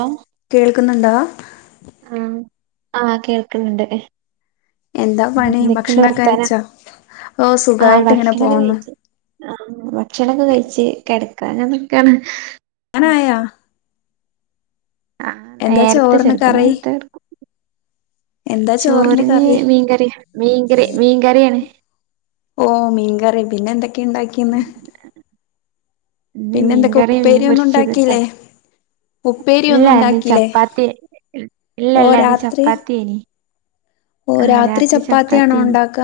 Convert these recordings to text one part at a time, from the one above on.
ഓ ക്കുന്നുണ്ടോ ആ കേൾക്ക്ണ് ണ്ട് ഹ് എന്താ പണി എന്തൊക്കെണ്ട് ഭക്ഷണൊക്കെ വർത്താനം കഴിച്ചോ ഓ ആ സുഖായിട്ട് ഇങ്ങനെ ഭക്ഷണൊക്കെ പോന്നു കഴിച്ച് ആ ഭക്ഷണൊക്കെ കഴിച്ച് കെടക് അങ്ങനൊക്കേണ് ക്കനായോ ആ നേരത്തെ ചോറിന് ചെലപ്പം കറി നേരത്തെ കെട്ക്കും എന്താ ചോറിന് കറി മീൻകറി മീൻകറി മീൻകറിയാണ് പിന്നെന്തെക് ക്കെ ഇണ്ടാക്കീന്ന് ഇന്ന് മീൻകറിയ മീൻ പൊരിച്ചത് പ ഉണ്ടാക്കില്ലേ ഉപ്പേരി ഇല്ല ഒന്നും എന്ന ഉണ്ടാക്കില്ലേ ചപ്പാത്തി ഇല്ല ഓ ഇല്ല രാത്രി ചപ്പാത്തിയ്നി ഓ രാത്രി ചപ്പാത്തിയാണോ ഇണ്ടാക്ക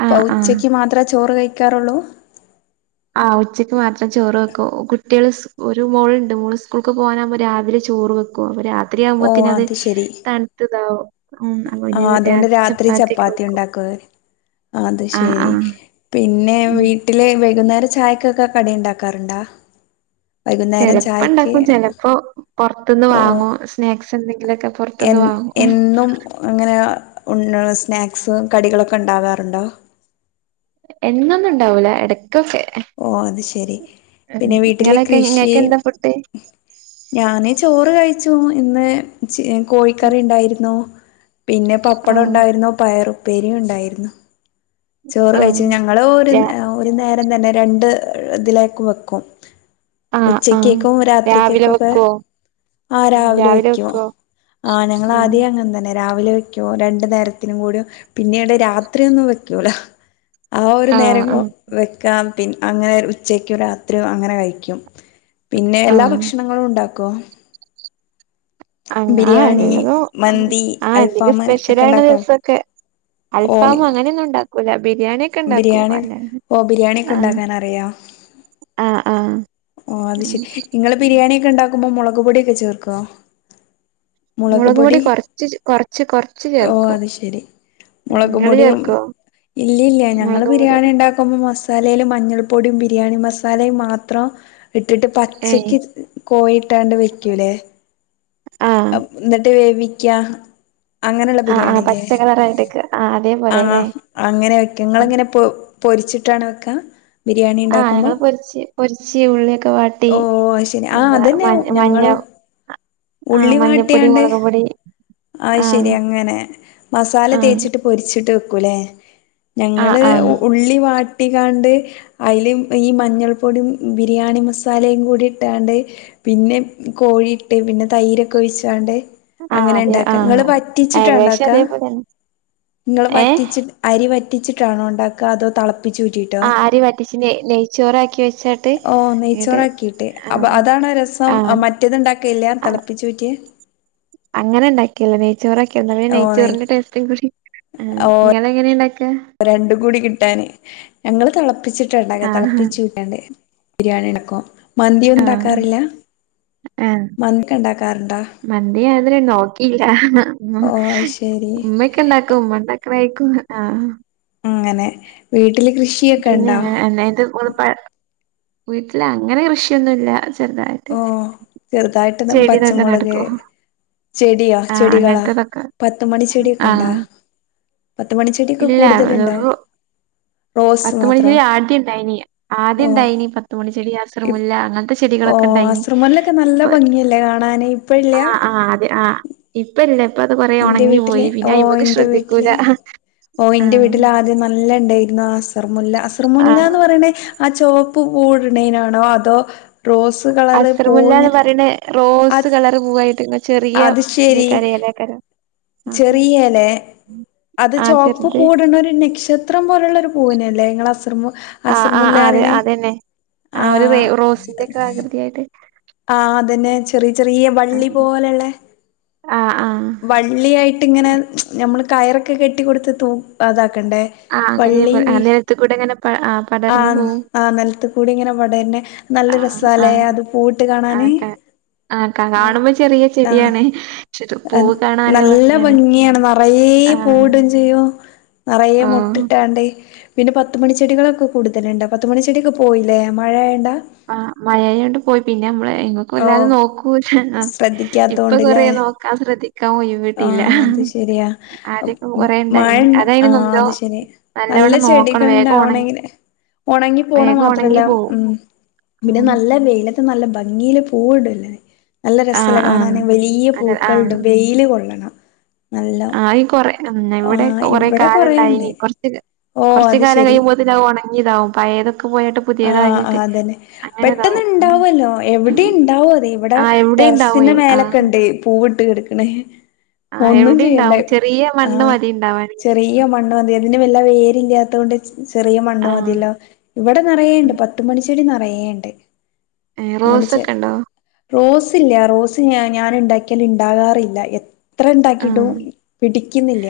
ഇപ്പ ആഹ് ആഹ് ഉച്ചക്ക് മാത്ര ചോറ് കഴി ക്കാറുള്ളൂ ആ ഉച്ചയ്ക്ക് മാത്രം ചോറ് വെക്കും കുട്ടികള് ഒരു മോൾണ്ട് മോള് സ്കൂൾക്ക് പോകാനാവകുമ്പോ രാവിലെ ചോറ് വെക്കും പ്പോ രാ ഓ അത് ശരി ഉം അപ്പൊ ആ പിന്നെ അതുകൊണ്ട് രാത്രി ചപ്പാത്തിയൊക്കെ ചപ്പാത്തി വെക്കും ഉണ്ടാക്കുക അത് ആഹ് ശരി ആഹ് പിന്നെ ഉം വീട്ടില് വൈകുന്നേ ചായക്കൊക്കെ കടിയുണ്ടാക്കാറുണ്ടാ ചിലപ്പോ ഇണ്ടാക്കും ചിലപ്പോ പുറത്തുന്ന് വാങ്ങോ സ്നാക്സ് ക്കന്തെ എ എന്നും അങ്ങനെ ഉ സ്നാക്സ് കടികളൊക്കെ ഉണ്ടാവാറുണ്ടോ എന്നൊന്നും ഇണ്ടാവൂല എട ഓ അത് ശെരി. ഉം പിന്നെ വീട്ടില് ഇങ്ങളൊക്കെ കൃഷി ഇങ്ങക്ക് എന്താ ഫുഡ് ഞാന് ചോറ് കഴി ചോ ഇന്ന് ച് കോഴിക്കറി ണ്ടായിര്ന്നൂ പിന്നെ പപ്പടം ആഹ് ഉണ്ടായിര്ന്നു പയറും പേരി ഉണ്ടായിരുന്നു ചോറ് കഴിച് ആഹ് ഞങ്ങള് ഒരു രാ നേ ഒരു നേര് തന്നെന്നെ രണ്ട് ഇതിലേക്ക് വെക്കും ആഹ് ആഹ് ഉച്ചക്കേക്കും രാവിലെ രാത്രിക്കേക്കൊക്കെ വെക്കോ ആ രാവിലെ വെക്കുവോ ആ ആഹ് ഞങ്ങളാദ്യേ അങ്ങൻതന്നെ രാവിലെ വെക്കോ രണ്ടു നേരത്തിനും കൂടിയോ പിന്നീടെ രാത്രി ഒന്ന് വെ ക്യൂല ആ ഒരു ആഹ് നേരം ഒ ആഹ് വെക്കാം പി അങ്ങനെ ഉച്ചക്യോ രാത്രിോ അങ്ങനെ കഴിക്കും പിന്നെ എല്ലാ ആഹ് ഭക്ഷണങ്ങളും ഉണ്ടാക്കോ അങ്ങനെ ആ ബിരിയാണി എല്ലതോ മന്തി ആഹ എന്തെങ്കിലും അൽഫാം ഒക്കെ സ്പെഷ്യലയിണ ഉണ്ടാക്കോ ദിവസൊക്കെ ഓ അൽഫാമോ അങ്ങനെയൊന്നും ഉണ്ടാക്കും ഗുലാബ് ബിരിയാണിയൊക്കെ ബിരിയാണി ഓ ബിരിയാൺ ബിരിയാണിയൊക്കെ ആ ഉണ്ടാക്കാൻ അറിയ ആ ആ ഓ അത് ഉം ശരി നിങ്ങള് ഉം. ബിരിയാണിയ ഒക്കെ ഉണ്ടാക്കുമ്പോ മുള [unintelligible] കുപൊടിയൊക്കെ ചേർക്കോ മുളക് പൊടി കൊറച്ച് ഓ അത് ശെരി മുളകും പൊടിയും ഇല്ല ഇല്ല ഞങ്ങള് മുളക് പൊടി ബിരിയാണി ഇണ്ടാക്കുമ്പം മസാലേൽ മഞ്ഞൾ പൊടിം ബിരിയാണി മസാലയും മാത്രം ഇട്ടിട്ട് ഏ പച്ചക്ക് കോഴിട്ടാണ്ട് വെക്കൂലേ ആ അപ് [unintelligible] ന്നട്ട് വേവി ക്ക്യാ അങ്ങനെള്ള ആ ആ ബിരിയാണില്ലേ പച്ച കളറായിട്ടൊക്കെ ആ ആ അതേപോലെല്ലേ അങ്ങനെ വെക്കും ആ ങ്ങളെങ്ങനെ പ്പ് പൊരിച്ചിട്ടാണ് വെക്ക ആ ഞങ്ങള് പൊരിച്ച് പൊരിച്ച് ഉള്ളിയൊക്കെ വാട്ടി ഓ അത് ശരി ആ എന്താ അതന്നെ മഞ്ഞ [unintelligible] ഞങ്ങളും മഞ്ഞാവ ഉള്ളി വാട്ടിയാണ്ട് അയ് ആ ശരി അങ്ങനെ മസാല ആ തേച്ചിട്ട് പൊരിച്ചി തെക്കുലേ ആ ഞങ്ങള് ആ ഉ ഉള്ളി വാ ട്ടികാണ്ട് അയ്ല് ഈ മഞ്ഞൾ പൊടിയും ബിരിയാണി മസാലയും കൂടി ഇട്ടാണ്ട് പിന്നെ കോഴി ഇട്ട് പിന്നെ തൈരൊക്കെ ഒഴിച്ചാണ്ട് ആ അങ്ങനെ അതെ ഇണ്ടാക്ക ആ ഇങ്ങള് വറ്റിച്ചിട്ടാ ഏകദേശം ഉണ്ടാക്ക അതേപോലെന്നെ ഇങ്ങള് ഏഹ് വറ്റിച്ചിട്ട് അരി വറ്റി വറ്റിച്ചിട്ടണോ ഉണ്ടാക്ക അതോ തള പ്പിച്ചുറ്റീട്ടോ ആഹ് ആരി വറ്റിച്ച് നെയ്ച്ചോറാക്കി വെച്ചാട്ട് ഓ ഇങ്ങട്ട് നെയ്ച്ചോറാക്കീട്ട് അപ്പൊ ആഹ് അതാണോ രസം ആഹ് മറ്റത്ണ്ടാക്കല്ല തെള് അങ്ങനെ ഇണ്ടാക്കിയല്ല നെയ് ക്കും ന്നാലേ ഓ നെയ് നെയ്ച്ചോറിന്റെ ടേസ്റ്റുംകൂടി ആ ഇങ്ങെളങ്ങനെണ്ടാക്ക രണ്ട് കൂടി കിട്ടാന് ഞങ്ങള് തെളപ്പ പ്പിച്ചിട്ടാ ണ്ടാക്കാ ആഹ് തെളപ്പിച്ചൂറ്റിയാണ്ട് ബിരിയാണിണ്ടാക്കും ആഹ് മന്തിയുണ്ടാക്കാറില്ല ആഹ് മന്തിക്കണ്ടാകാറുണ്ടോ മന്തി ഞാനിതുവരെ നോക്കിയില്ല ഓ അയ്ശരി കു ആഹ് അങ്ങനെ വീട്ട വീട്ടില് പിന്നെ കൃഷിയൊക്കെണ്ടോ അല്ലാതെ ഓള് പ വീട്ടില് അങ്ങനെ കൃഷിയൊന്നുല്ല ചെറുതായിട്ട് ഓ ചെറുതായിട്ട്ന്ന ചെടിതൊക്കെ പച്ചമുളക് നടക്കും ചെടിയോ ആഹ് ചെടികളാ അങ്ങനത്തതൊക്കെ പത്തുമണി ചെടിയൊക്കെണ്ടാ ആഹ് പത്ത് മണി ചെടിയൊക്കെ ഇല്ല കൂടുതലുണ്ടാവും വെറു പത്ത് മണിച്ചെടി ആദ്യണ്ടായിനി ഓ ആദ്യണ്ടായിനി പത്ത് മണിച്ചെടി സ് ഇപ് അസർമുല്ല അങ്ങനത്തെ ഓ ചെടികളൊക്കെണ്ടായിനി അസർമല്ലൊക്കെ നല്ല ഇപ്പൊ ഭംഗിയല്ലേ കാണാന് ഇപ്പ ഇല്ല ആ ആ അതെ ആ ഇപ്പ ഇപ്പല്ല ഇന്റെ വീട്ടില് ഓ ഇന്റെ ശ്രദ്ധിക്കൂല. വീട്ടില് ഓ ഇന്റെ വീട്ടിൽ ആദ്യം നല്ലണ്ടായിരുന്നു ആ സ് അസർമുല്ല ആഹ് അസർമുല്ലാന്ന് പറിണേ ആഹ് ചോപ്പ് ഊട്ണ്ടേനാണോ അതോ റോസ് കളറ് പൂവ് അസ്രമുല്ലാന്ന് പറീണെ അ റോസ് കളറ് പൂവായിട്ട് ചെറിയ ദെ കരയെലെക്കാരം ചെറിയെലേ അത് ആഹ് ചോപ്പ് ചെറുത് പൂവ്ട്ണൊരു നക്ഷത്രം പോല്ള്ളൊരു പൂവിനെ ദേ ങ്ങളെ അസ്രമു ആഹ് ആഹ് ആഹ് അതെ അതന്നെ ആഹ് ഒരു റേ റോസിന്റൊക്കെ ആകൃതി ആയിട്ട് ആഹ് അതന്നെ ചെറിയ ചെറീ വള്ളി പോലെള്ളെ. ആഹ് ആഹ് വള്ളിയായിട്ട്ങ്ങനെ പിന്നെ നി മ്മള് കയറൊകെ കെട്ടി കൊടുത്ത് തൂം അതാണ് ക്കണ്ടേ ആഹ് അങ്ങനെ വള്ളീം ആഹ് വീശി. നിലത്ത് കൂടെ ഇങ്ങനെ പ ആഹ് പടർന്നു ആഹ് പോവും ആഹ് നെൽത്തുകൂടിങ്ങനെ മൊടയണ്ടെ. നല്ല ആഹ് രസാല്ലേ ആഹ് അത് കൂ. ട്ട് കാണാന് ആഹ് ആഹ് ക കാണുമ്പോ ചെറിയ ചെടിയാണ്. പക്ഷെ ഇത് ആഹ് പൂവ് കാണാൻ നല്ല ഭംഗിയാണ് ന്നറേ ആഹ് പൂവ്ടും ചെയ്യും നെറയെ ഓഹ് മൊട്ട്ട്ടാണ്ട് പിന്നെ പത്തുമണി ചെടികളൊക്കെ കൂടുതലുണ്ട് പത്തുമണിചെടിയൊക്കെ പോയിലെ. മഴ ആയോണ്ട ആഹ് മഴയോണ്ട് പോയി പിന്നെ ഞമ്മള് ഓഹ് ഇങ്ങക്കൊല്ലാതും നോക്കൂല്ലെ. ആ ഇപ്പൊ കൊറേ ശ്രദ്ധിക്കാത്തോണ്ട്ല്ലേ നോക്കാം ശ്രദ്ധിക്കാം ഒയിവിട്ടീല്ല. ആഹ് അത് ശരിയാ ആദ്യൊക്കെ കൊറെണ്ടയിന്. മഴണ്ട അതയിന് ആഹ് ല്ലോ അത് ശരി നല്ല നല്ലവണ്ണം നോക്കണം. ചെടികൾ വേഗം ഒണങ്ങി. ഉണ്ടാവണെങ്കില് ഉണങ്ങി പോണ വേഗം മാത്രല്ല ഒണങ്ങി പോവും ഉം പിന്നെ ഉം നല്ല വെയില നല്ല ഭ ഗീല് പൂവ്ട്ലെ നല്ല ആഹ് രസ്സല്ലെ ആഹ് കാണാന്. വലീയ പൂക്കളുടും വെയീല് കൊള്ളണം നല്ല ആ യി കൊറെ ഉം ഇവടെ ആഹ് കൊറെ ഇവിടെ കാലം കൊറേണ്ട് ഇണ്ടായിന്. കൊറച്ച് കാ ഓഹ് കൊറച് അത് കാലം ശരി കഴിയുമ്പോത്തിന് അത് ഒണങ്ങി. ഇതാം പായേത് ആഹ് ആഹ് അതന്നെ. അങ്ങനെ പെട്ടന്ന് ഇതാവും. ഉം ഇണ്ടാവല്ലോ എവിടെ ഇണ്ടാവത്. ഇവിടെ ആഹ് എവിടെ ഇണ്ടാവും ടെറസിന്റെ എവ് ആഹ് മേലൊക്കെണ്ട് പൂവ് ട്ട് കെടക്കണേ ആഹ് ഒന്നും എവിടെ ചെയ്യണ്ടെ. ഇണ്ടാവും ചെറിയ മണ്ണ് ആഹ് മതി ഇണ്ടാവാനെങ്കി ചെറിയ മണ്ണ് മതിയ ന്ന വല്ല വേരില്ലാത്തോണ്ട് ചെറിയ മണ്ണ് ആഹ് മതി ല്ലോ ഇവടെ ഉം നെറയേണ്ട് പത്ത് മണി ചെടി നറയേണ്ട് ഏഹ് റോസൊക്കെണ്ടോ റോസ് ഇല്ല. റോസ് ഞാ ഞാന് ഇണ്ടാക്കിയാൽ ഇണ്ടാകാറില്ല ത്ര ഇണ്ടാക്കിട്ടും ആഹ് പിടി ക്ക്ന്നില്ല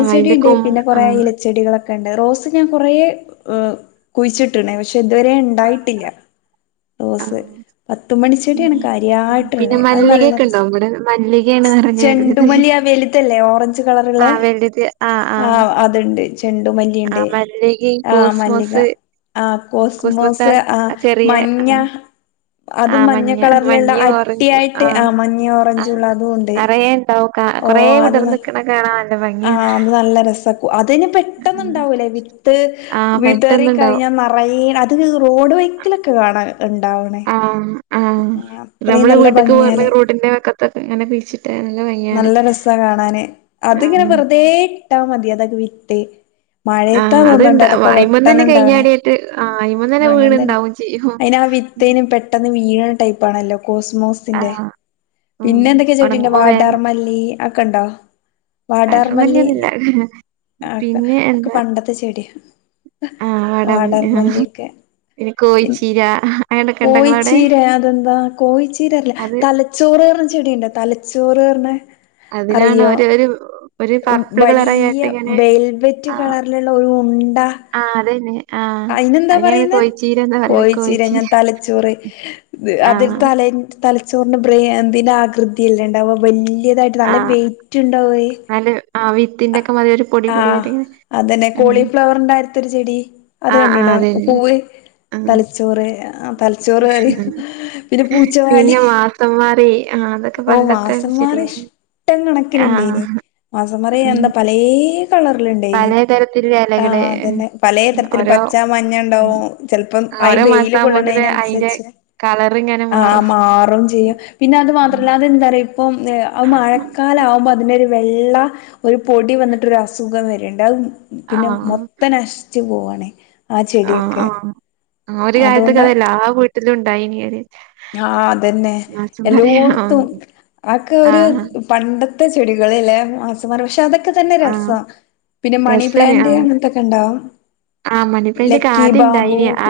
ആഹ് അയിന്റെ ണ്ട് കൊം പിന്നെ കുറെ ആഹ് ഇലച്ചെടികളൊ ക്കെണ്ട് റോസ് ഞാൻ കുറേ ഏ അ് കുഴിച്ചിട്ട്ണേ പശ് ഷേ ഇതുവരെ ഉണ്ടായിട്ടില്ല ആഹ് റോസ് ഉം പത്തുമണിച്ചെടിയാണ് ഉം പിന്നെ കാര്യായ്ട്ടുള്ളെ അത് നല്ല മല്ലികയൊക്കെ രസ ഇണ്ടോ ഇവടെ മല്ലികയാണ് നെറഞ്ഞ വലുത് ചെണ്ടുമലി ആ വലുതല്ലേ ഓറഞ്ച് കളറ്ള്ള ആഹ് വലുത് ആഹ് ആ ആഹ് അത്ണ്ട് ആ മല്ലികിം കോസ് മോസ് ആ കോസ്മോസ് ആ മഞ്ഞ ആഹ് അതും ആഹ് മഞ്ഞ കളറിലുള്ള മഞ്ഞയും ഓറഞ്ചും അട്ടിയായിട്ട് ആഹ് ആ മഞ്ഞി ആഹ് ഓറഞ്ചൂള്ള അതും ഉണ്ട് നെറയെ ഇണ്ടാവും കാ കൊറേ ഓഹ് അത് ന വിടർന്ന്ക്കണ കാണാ ആഹ് അത് നല്ല രസാ ക്കും അതിന് പെട്ടന്നുണ്ടാവൂല്ലേ വിത്ത് ആഹ് വിതറി പെട്ടെന്ന് ഇണ്ടാവും കഴിഞ്ഞാ നറയെ അത് റോഡ് വൈക്കലൊക്കെ കാണാ അത് ഉണ്ടാവ്ണേ ആഹ് ആഹ് നമ്മള് വീട്ട്ക്ക് പോര്ണ റോഡിന്റെ വക്കത്തൊക്കെ ഇങ്ങനെ പിര്ച്ചിട്ട് നല്ല രസ കാണാന് അതിങ്ങനെ ആഹ് വെറുതേ ഇട്ടാ മതി അതൊക്കെ വിത്ത് മഴയത്താ ആഹ് തോന്നുന്നുണ്ട് അത്ണ്ടാവ അതൊക്കെ അയിമന്നന്നെ വെട്ടന്നുണ്ടാവണേ കഴിഞ്ഞാടീട്ട് ആ അയിമന്നന്നെ അങ്ങനെ വീണ് തന്നെ ഇണ്ടാവും ചെയ്യും ഈഴ്ണ ടൈപ്പാണല്ലോ കോസ്മോസിന്റെ ആഹ് ഉം പിന്നെ എന്തൊക്കേ ചെടിണ്ട് ഒണങ്ങുമ്പോ വാ വേഗം ടാർമല്ലി അ ഒക്കെണ്ടോ വാടാർമല്ലി വാട്ടർമല്ലിയൊന്നുല്ല. ആക്ക പിന്നെ അതൊക്കെ എന്താ പണ്ടത്തെ ചെ ട്യ ആഹ് വാടാമല്ലി ആഹ് വാടർമല്ലിയൊക്കെ പിന്നെ പിൻ കോഴിച്ചീര അങ്ങനൊക്കെ ഇണ്ടോ ഇങ്ങളവടെ? കോഴിച്ചീര അതെന്താ കോഴിച്ചീര അല്ല അത് തലച്ചോറ് അർ പറഞ്ഞ ചെടിയുണ്ട് തല ചോറ് പർണ അതിനാണ് ഒരു ഒരു ഒരു പർപ്പിള കളറായാട്ട് ഇ വെൽവറ്റ് കളറിലുള്ള ഒരു ഉണ്ട ആഹ് അതന്നെ ആഹ് അയിന്ന്താ അതിനങ്ങനെ പറയുന്നത് കോഴിച്ചീരന്നാ പറയല് കോഴിച്ചിര ഞാൻ കോഴിച്ചീര തലച്ചോറ് അത് ആഹ് തല തലച്ചോറിന് ബ്രയി ഇതിന ആകൃതിയല്ലണ്ടവ വല്യ പുതിയതായിട്ട് നല്ല ആഹ് വെയിറ്റ് ഉണ്ടാവേ ന്നാല് ആ വിത്തിന്റെ ഒക്കെ മാതിരി ഒരു പൊടി പൊടിയായിട്ടിങ്ങനെ ആഹ്അതന്നെ കോളിഫ്ലവറിന്റെ അരത്തരു ചെടി അത് ആഹ് ആഹ് കണ്ടുട അതന്നെ പൂവ് ആഹ് തലച്ചോറ് അഹ് തലച്ചോറ് കറ ആഹ് പിന്നെ പൂച്ചവാലി പിന്നെ മാസംമാറി ആഹ് അതൊക്കെ ഓ പണ്ടത്തെ മാസന്മാറി ചെടികള് ഇഷ്ടം കണക്കിനുണ്ടായി നി ഇ ആഹ് മാസന്മാ ഉം എന്ത പലേ കളറിലിണ്ടേനി പലതരത്തിലുള്ള ആഹ് ഇലകള് ആഹ് അതന്നെ പലേ തരത്തില് ഓരോ പച്ച മഞ്ഞ ഉം ഇണ്ടാവും ചെലപ്പം അയ് ഓരോ വെയില് മാസാകുമ്പോത്തിന് കൊള്ളണേന് അയിന്റെ അതിനനുസരിച്ച് ആഹ് ആഹ് മാറും ചെയ്യും പിന്നെ അത് മാത്രല്ല അതെന്താ അറിയോ അപ്പം ഏഹ് ആഹ് മഴക്കാല ആവുമ്പോ അതിന്റെ ഒരു വെള്ള ഒരു പൊടി വന്നിട്ടൊരസുഖം വരണ്ട് അത് പിന്നെ ആഹ് മൊത്തം നശിച്ചു പോവാണ് നെ ആഹ് ആഹ ആഹ് ഒരു കാലത്തൊക്കെ അതുകൊണ്ട് അതെല്ലാ വീ ട്ടിലുണ്ടായീനൊര് ആഹ് അതന്നെ എല്ലോടത്തും ആക്കെ ഒരു ആഹ് പണ്ട ത്തെ ചെടികളില്ലേ മാസമാർ പക്ഷെ അത ത്ത തന്നെ ആഹ് രസാ പിന്നെ രസേനി മണിപ്ലാന്റ് ആഹ് അങ്ങനത്തൊക്കെ ഇണ്ടാവും ആ മണി പ്ലാന്റ് ഒക്കെ ലക്കി ആദ്യം ബാബു ഇണ്ടായിനി ആ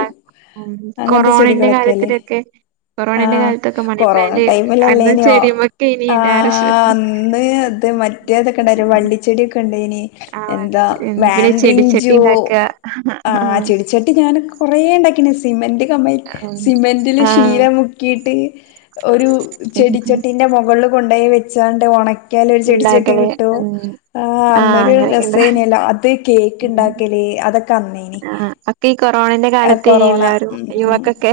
ഉം അങ്ങനത്തെ കൊറോണന്റെ ചെടികളൊക്കെല്ലെ കാലത്തിലൊക്കെ കൊറോണന്റെ ആഹ് കാലത്തൊക്കെ മണി കൊറോണ പ്ലാന്റ് അന്ന് ടൈമിലല്ലേനോ ചെടിമൊക്കേനി എല്ലാരെ ആഹ് ശ്രദ്ധ അന്ന് അത് മറ്റേതൊക്കെ ഇണ്ടായീലെ വള്ളി ചെ ചെടിക്കണ്ടേനി ആ എന്താ വരച്ച് പിന്നെ ചെടിച്ചട്ടി വേണ്ടറിഞ്ചോ ഇണ്ടാക്ക ആഹ് ചെടിച്ചട്ടി ഞാന് കുറേ ഉണ്ടാക്കിണ്ട് സിമെന്റ് [unintelligible] ഉം സിമെന്റില് ആ ഷീ ചീല മുക്കിയിട്ട് ഒരു ചെടിച്ചട്ടിന്റെ മുകളള് കൊണ്ടയി വെ ച്ചാണ്ട് ഒണ ക്കാല് ഒരു ചെടിച്ചട്ടി ഇണ്ടാക്കല് കിട്ടു ഉം ആഹ് ആ അന്നൊരു അങ്ങനെയൊക്കെണ്ട് രസല്ലേനി അല്ലോ അത് കേക്ക് ഉം ഉണ്ടാക്കലേ അതൊക്കെ അന്നേനി ആ ഒക്കെ ഈ കൊറോണന്റെ ആഹ് കാലത്തേനി കൊറോണ എല്ലാരും ഉ യുവക്കൊക്കെ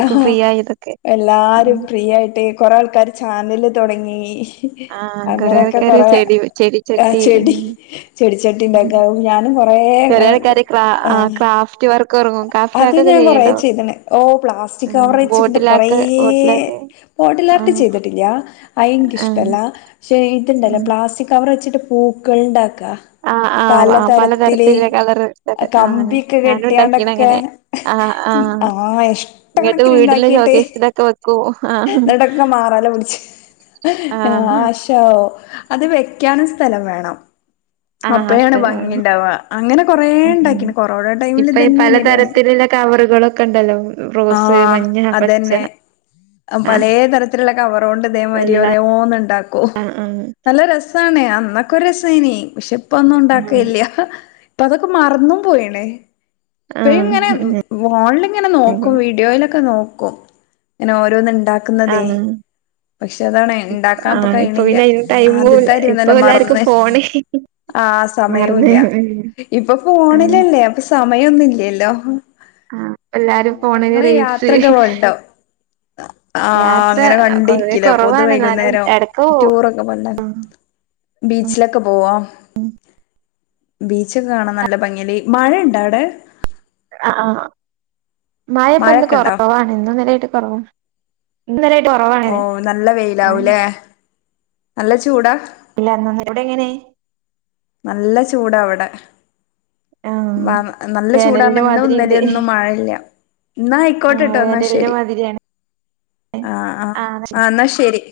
ആ ഫ്രീ ആയതൊക്കെ എല്ലാരും ഉം, പ്രീ ആയിട്ട് കൊറെേ ആൾക്കർ ചാനല് തൊ തുടങ്ങി ആ കൊറേ അങ്ങനെയൊക്കെ ആൾക്കാര് കൊറെ ചെടി ചെടിച്ചട്ടി ചെടി ചെടിച്ചട്ടി ഉണ്ടാക്കാവും ഞാനും കൊറേ വറക്കാര് ആഹ് ക്രാഫ്റ്റ് വർക്ക് ഇറങ്ങും ക്രാഫ്റ്റ് അത് വർക്കൊക്കെ ഞാൻ കൊറ ചെയ്യണ്ടോ ചെയ്ത ഓ പ്ലാസ്റ്റിക് ആഹ് കവർ വെച്ചിട്ടണ്ട് കൊറെ ബോട്ടിലാക്ക് ബോട്ടിലാക്ക് മോഡിലാർട്ട് ആഹ് ചെയ്തിട്ടില്ല അയങ്ക ആഹ് ഇഷ്ടമല്ല പക്ഷെ ഇതുണ്ടല്ല പ്ലാസ്റ്റിക് കവർ വച്ചിട്ട പൂക്കൾ ഉണ്ടാക്കും ആ ആ ആ പലതരത്തിലുള്ള കളർ ആ കമ്പിയൊക്കെ ഞാന ഉണ്ട കെട്ടിയാണ്ടൊക്കെ ങ്ങനെ ആ ആ ആഹ് ഇങ്ങട്ട് വീടില് ചോക്കേസ്റ്റിലൊക്കെ വെക്കും ആഹ് എന്താടൊക്കെ മാറാല പിടിച്ച് ആഹ് നാശവും അത് വെക്കാനും സ്ഥലം വേണം ആ അപ്പഴാണ് ഭംഗി ഉണ്ടാവുക അങ്ങനെ കൊറേ ഉണ്ടാക്കിന് [unintelligible] കൊറോണ ഇപ്പ ടൈമിൽ ഇ ഇതന്നെയായിരുന്നു പണി പലതരത്തിലുള്ള കവറുകളൊക്കെ ഉണ്ടല്ലോ റോസ് ആഹ് മഞ്ഞ പച്ച അതന്നെ ആഹ് പലേ തരത്തിലുള്ള കവറുകൊണ്ട് ഇതേമാതിരി വെള്ള ഓരോന്നുണ്ടാക്കൂ ആഹ് ആഹ് നല്ല രസ അതാണേ അന്നൊക്കെ ഒരു രസായ്നി പക്ഷെ ഇപ്പൊന്നും ഉണ്ടാക്കലില്ല ഇപ്പൊ അതൊക്കെ മറന്നും പോയ്ണ് ഇപ്പയും ഇങ്ങനെ ആഹ് ഫോണിലിങ്ങനെ നോക്കും ആഹ് വീഡിയോയിലൊക്കെ നോ ക്കും ഇങ്ങനെ ഓരോന്നു ഇണ്ടാക്കുന്നതെ ആഹ് പക്ഷെ അതാണേ ഇണ്ടാക്കാൻ ഇപ്പോ ആഹ് ഇപ്പൊ കഴിയിണില്ല പിന്നെ അയിന് ആദ്യത്തെ ടൈമുല്ല ഇപ്പൊ മാതിരിയൊന്നുമല്ല എല്ലാർക്കും മറന്ന് ഫോണ് ആ മറന്ന് സമയൂല്ല ഇപ്പോ ആഹ് ഫോണിലല്ലേ അപ്പോ സ സമയൊന്നും ഇല്ലല്ലോ ആ എല്ലാരും ഫോണിൽ റീൽസ് യാത്രൊക്കെ ആ യാത്ര അങ്ങനെ പൊതുവെ കണ്ടിരിക്കില്ല അപ്പോത്ത് കൊറവാണ് എന്നാലും വൈകുന്നേരം എടക്ക് പോവും ടൂറൊക്കെ [unintelligible] ബീച്ചിലൊക്കെ പോവ്വോ ബീച്ചൊക്കെ കാണാൻ നല്ല ഭംഗിയല് മഴയിണ്ടാവിടെ ആ ആ മഴയിപ്പൊ ഇന്ന് മഴൊക്കെ ഉണ്ടോ? കൊറവാണ് ഇന്നും ഇന്നലെയായിട്ട് കൊറവാ ഇതുവരെ ഓ നല്ല വെയിലാവൂലെ നല്ല ചൂടാ ഇല്ല നമ്മവിടെ എങ്ങനെ നല്ല ചൂടാ അവിടെ ആഹ് വ നല്ല ചൂടാന്ന് വേനലിന്റെ പറഞ്ഞ ഇന്നും മാതിരിണ്ട് ഇന്നലെയൊന്നും മഴയില്ല ആഹ് എന്നായിക്കോട്ടെട്ടോ എന്നാ വേനലിന്റെ ശരി മാതിരിയാണ് ആ ആ ആഹ് ആ എന്നാ ശരി